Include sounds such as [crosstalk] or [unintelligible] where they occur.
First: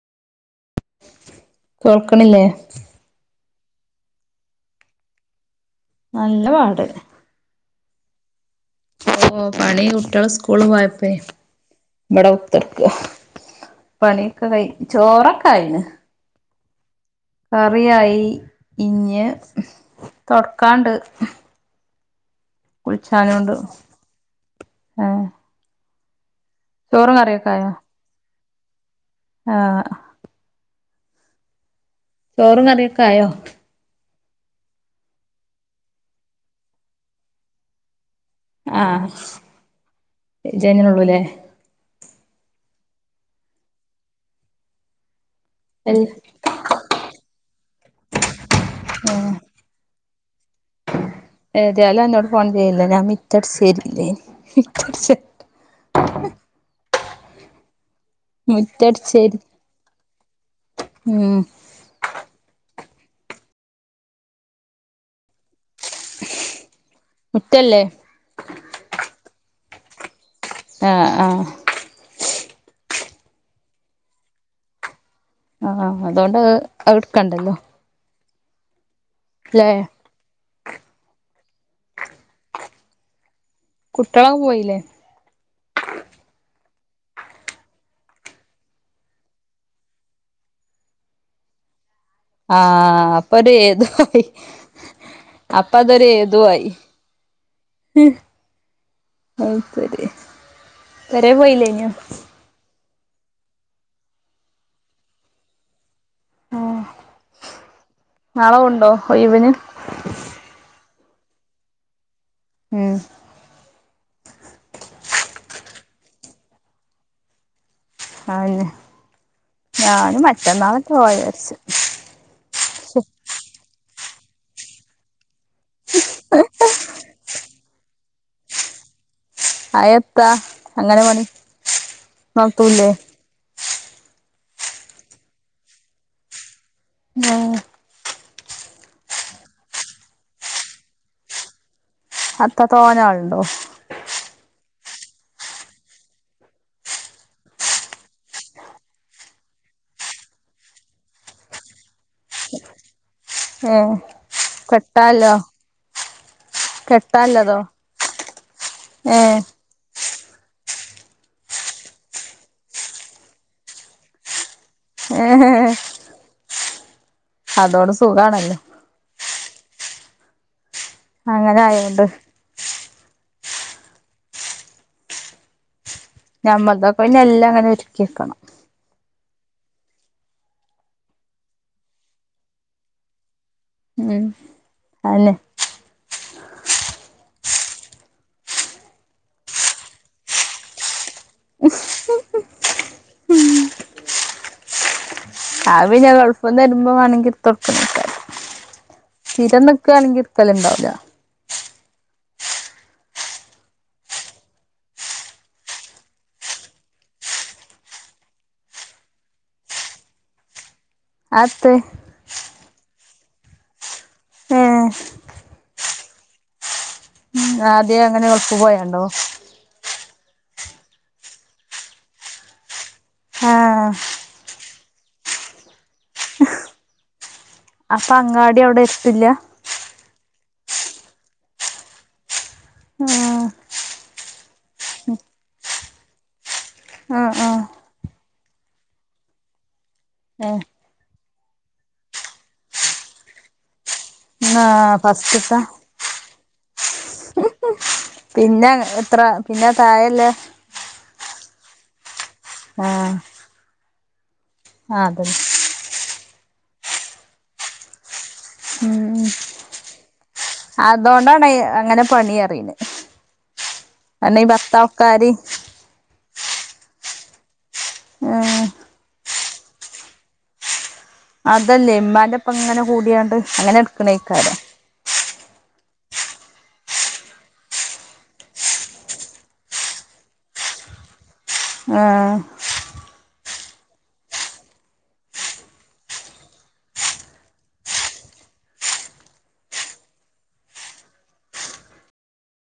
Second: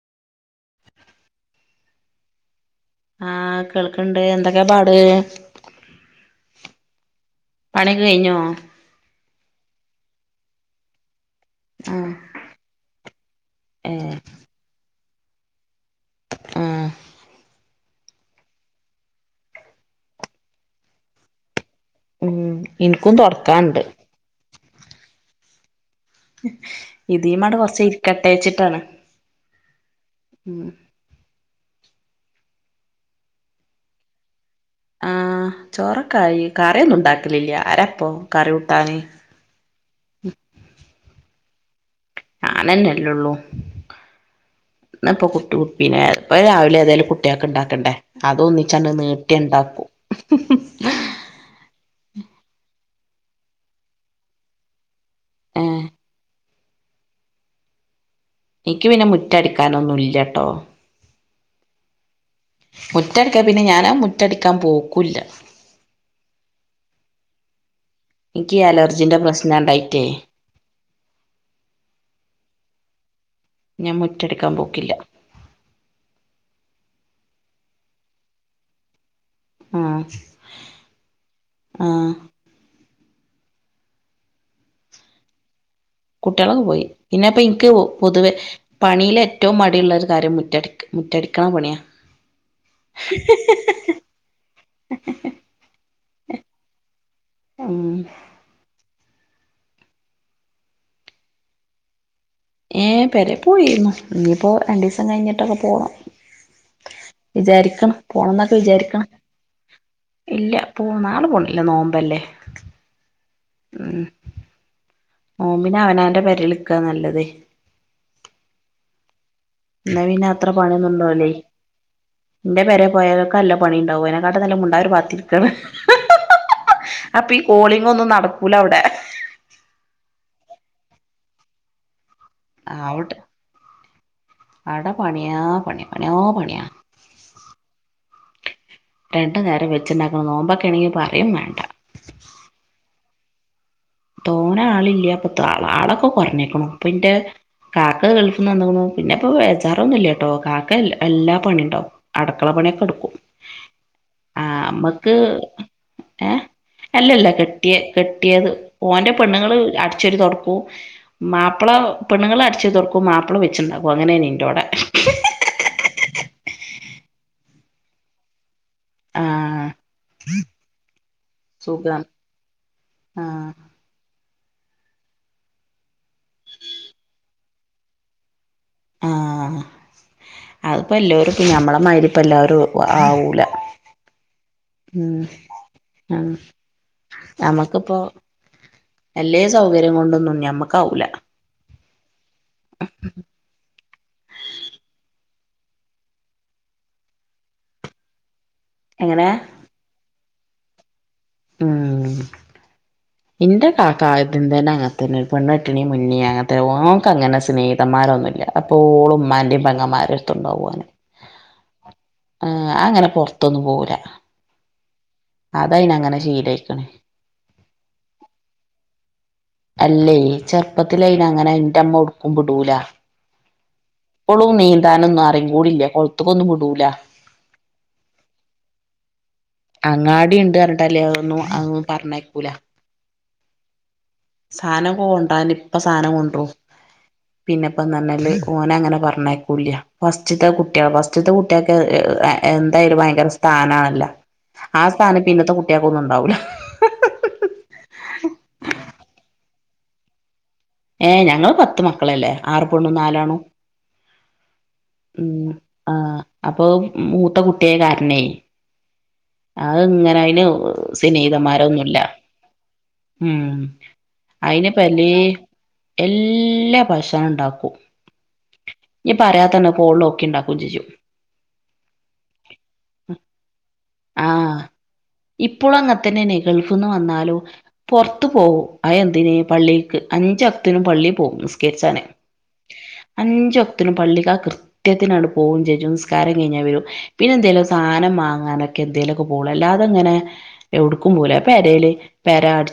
കേൾക്ക്ണില്ലേ ആഹ് കേൾക്ക്ണ്ട് എന്തൊക്കെ പാട് നല്ല പാട് പണിയൊക്കെ കഴിഞ്ഞോ ഓ പണി കുട്യള് സ്കൂള് പോയപ്പേ ആഹ് ഇവിടെ കുത്തർക്ക ഏഹ് പണിയൊക്കെ കൈ ചോറൊക്കെ ആയിണ് ആഹ് കറിയായി ഇഞ്ഞ് തൊടക്കാണ്ട് ഉം എനിക്കും കുളിച്ചാനുണ്ട് തൊടക്കാണ്ട് ആഹ് ഇതീ മട് കൊറച്ച് ഇരിക്കട്ടെ ച്ചിട്ടാണ് ആഹ് ചോറും കറിയൊക്കെ ആയോ ആഹ് ചോറൊക്കായി കറിയൊന്നും ഉണ്ടാക്കലില്ല ആരാപ്പം ആഹ് ജെന്നെള്ളൂല്ലേ ഞാനന്നെല്ലെള്ളൂ ഇന്ന്പ്പം കു ഉം എൽ പിന്നെ പ്പ രാവിലെ ഏതായലും കുട്യേക്ക് ഇണ്ടാക്കണ്ടേ അതു ഒന്നിച്ചാണ്ട് ഏഹ് നീട്ടി ഇണ്ടാക്കും [inaudible] ഏതായാലും അന്നോട് ഫോൺ ചെയ്യല്ലേ ഞാൻ മി റ്റടിച്ചേരീല്ലേനി ഏഹ് [unintelligible] ഇൻക്ക് പിന്നെ മുറ്റടിച്ചേരി മുറ്റടിക്കാനൊ ന്നുംല്ലട്ടോ ഉം മുറ്റടിക്കാ പിന്നെ ഞാനാ മുറ്റടിക്കാൻ പോക്കൂല്ല മുറ്റല്ലേ ഇൻക്കി ഈ അലർജിന്റെ പ്രശ്ന ഇണ്ടായിട്ടെ ആ ആ ഞാൻ മുറ്റടിക്കാൻ പോക്കില്ല ആഹ് അതുകൊണ്ട് അത്ട്ക്കണ്ടല്ലോ ആഹ് ആഹ് കുട്ടികളൊ പോയില്ലേ കുട്ടിളൊക്കെ പോയി പിന്നെ പ്പം ഇൻക്ക് പൊതുവെ പണിയില് ഏറ്റവും മടിയുള്ള ഒരു കാര്യം മുറ്റടിക്ക മുറ്റടിക്ക്ണ പണിയ ആഹ് അപ്പൊര് ഏതു ആയി അപ്പ അതൊരു ഏതു ആയി ഉം അത്ശരി പെരേല് പോയില്ലേ ന്യോ ഏ പേരെ പോയിരുന്നു ഇനിയിപ്പോ രണ്ടീസം കഴിഞ്ഞിട്ടൊക്കെ പോണം വിചാരിക്കണം പോണം ന്നൊക്കെ നാളെ പോണ്ടോ വിചാരിക്കണം ഒഴിവിന് ഇല്ല പോ ആ നാളെ പോണില്ലേ നോമ്പ് അല്ലേ ഉം ഉം നോമ്പിനു അവനാന്റെ പരേൽ നിക്ക നല്ലത് [unintelligible] എന്നാ പിന്നെ അത്ര പണിയൊന്നും മറ്റന്നാളൊക്കെ പോവാ ഇണ്ടാവൂല്ലേ വിചാരിച്ച് എന്റെ പേരെ ശ്ശെ പോയാലൊക്കെ അല്ല പണി ഉണ്ടാവുംന ട്ട്നല്ലത് മിണ്ടാതൊരു ഭാഗത്തിരിക്കണ് അപ്പ ഈ കോളിങ് ഒന്നും നട ക്കൂല അവിടെ ആ എത്താ അങ്ങനെ മണി നിർത്തൂല്ലേ ആവട്ടെ അട പണിയാ പണിയ പണിയോ പണിയാ ആ രണ്ടു നേരം വെച്ചിണ്ടാക്കണം നോമ്പൊക്കൊണെങ്കി പറയും വേണ്ട അത്ര [unintelligible] താള് താളൊക്കെ കുറഞ്ഞേക്കണു ഇപ്പന്റെ കാക്ക ഗൾഫിന്ന് വന്നേക്കണു പിന്നെ ഇപ്പ വേജാറൊന്നും ഇല്ലട്ടോ കാക്ക എല്ലാ പണി ഇണ്ടാവും അടക്കള പണിയൊക്കെ എടുക്കും ഇം ആ അമ്മക്ക് എ അല്ലല്ല കെട്ടാല്ലതോ കെട്ടിയ കെട്ടിയത് ഓൻ ന്റെ ഏഹ് പെണ്ണുങ്ങള് അ ടിച്ചിട്ട് തൊടക്കു മാപ്പിള പെണ്ണുങ്ങള് അടിച്ച് തൊടക്കും മാപ്പള വെച്ച്ണ്ടാക്കും അങ്ങനെയാണ് എന്റോട [unintelligible] അതോട് സുഖാണല്ലോ ആ അങ്ങന സുഖം ആയോണ്ട് ആ ഞമ്മക്കൊക്കെ പിന്നെ എല്ലാം അങ്ങനെ ഒരുക്കി വക്കണം ആ അതിപ്പോ എല്ലാവരും ഇപ്പ നമ്മളമായിരി ഇപ്പം എല്ലാവരും ആവൂല്ല ഉം അതെ ആ നമ്മക്കിപ്പോ അല്ലേ സൗകര്യം കൊണ്ടൊന്നും ഞമ്മക്കാവൂല്ല ആവി ഞാൻ ഗൾഫിൽന്ന് വരുമ്പോ വേണെങ്കി ഇടുത്തു കൊടുക്കാ എങ്ങനെ സ്ഥിരം നിക്കുവാണെങ്കി [unintelligible] ഉം എന്റെ കാക്ക ആദ്യം തന്നെ അങ്ങനത്തന്നെണ് പെണ്ണുകെട്ടാണമുന്നെ അങ്ങനതന്നെ ഓക്ക്ങ്ങനെ സ്നേഹിതം മാരൊന്നു ഇല്ല എപ്പോളും ഉമ്മാന്റെയും പെങ്ങമാരെ എടുത്തുണ്ടാവും ഓന് [unintelligible] പൊറത്തൊന്നും പോകൂല്ല ഏ ഏ അയിനങ്ങനെ ശീലായിക്കണ് ആദ്യം അങ്ങനെ പോയണ്ടോ അല്ലേ ചെറുപ്പത്തിലയിന് അങ്ങനെ ന്റെ അമ്മ എവ്ടെക്കും വിടൂലാ ആ താനൊന്നും അറിയും കൂടില്ല പൊറത്തെക്കൊന്നും വിടൂലാ അപ്പൊ അങ്ങാടി അവിടെ എത്തില്ല [unintelligible] പറഞ്ഞയക്കൂല ആ സാനം കോൺണ്ടാന് ഇപ്പോ സാനം കൊണ്ടോവും ആഹ് ആഹ് പിന്നെപ്പ എന്ത പറഞ്ഞാല് ഓനെ അങ്ങനെ പറഞ്ഞയക്കൂല്ല ഫസ്റ്റ്ത്തെ ഏഹ് കുട്ടിയാ ഫസ്റ്റ്ത്തെ കുട്ടിയക്ക് എന്തായാലും ഭയങ്കര സ്ഥാനാണല്ല ആ ആഹ് സ്ഥാനം ഇന്നത്തെ ഫസ്റ്റ്ത്തെ കുട്ടികൾക്ക് ഒന്നും ഇണ്ടാവൂല്ല പിന്നെ എത്ര പിന്നെ തായല്ല ഏ ഞങ്ങള് പത്ത് മക്കളല്ലേ ആറ് പെണ്ണും ആഹ് നാലാണ്ണും ആഹ് ഉം അതന്നെ ആ അപ്പൊ മൂത്ത കുട്ടിയായ കാരണെ ഉം ഉം അത് ഇങ്ങനെ അയിന് അതോണ്ടാണ് സനേഹിതന്മാരൊന്നുല്ല അങ്ങനെ പണി അറിണെ ഉം കാരണം ഈ അയിന്പ്പല്ലി ഭർത്താക്കന്മാര് എല്ലാ ഭശണം ഉണ്ടാക്കും ഉം പറയാത്ത തന്നെ പോളും ഒക്കെ ഉണ്ടാക്കും ചെയ്ച്ചു അതല്ലേ എമാന്റെപ്പ ഇങ്ങനെ കൂടിയാണ്ട് അങ്ങനെ എടുക്കണേക്കാര ആഹ് ഇപ്പോളും അങ്ങ തന്നെ ഗൾഫിന്ന് വന്നാലോ പുറത്തു പോവും ആ എന്തിനേ പള്ളിക്ക് പള്ളി പോവും നിസ്കേരിച്ചാന്ന് ആഹ് അഞ്ച ത്തിനും പള്ളിക്ക കൃത്യത്തിനാണ് പോകും ചേച്ചു നിസ്കാരം കഴിഞ്ഞാൽ വരും പിന്നെ എന്തേലും സാനം വാങ്ങാനൊക്കെ എന്തേലൊക്കെ പോള്ളു ല്ലാതെങ്ങനെ എവിടുക്കും പോലെ പേരല് പരഅ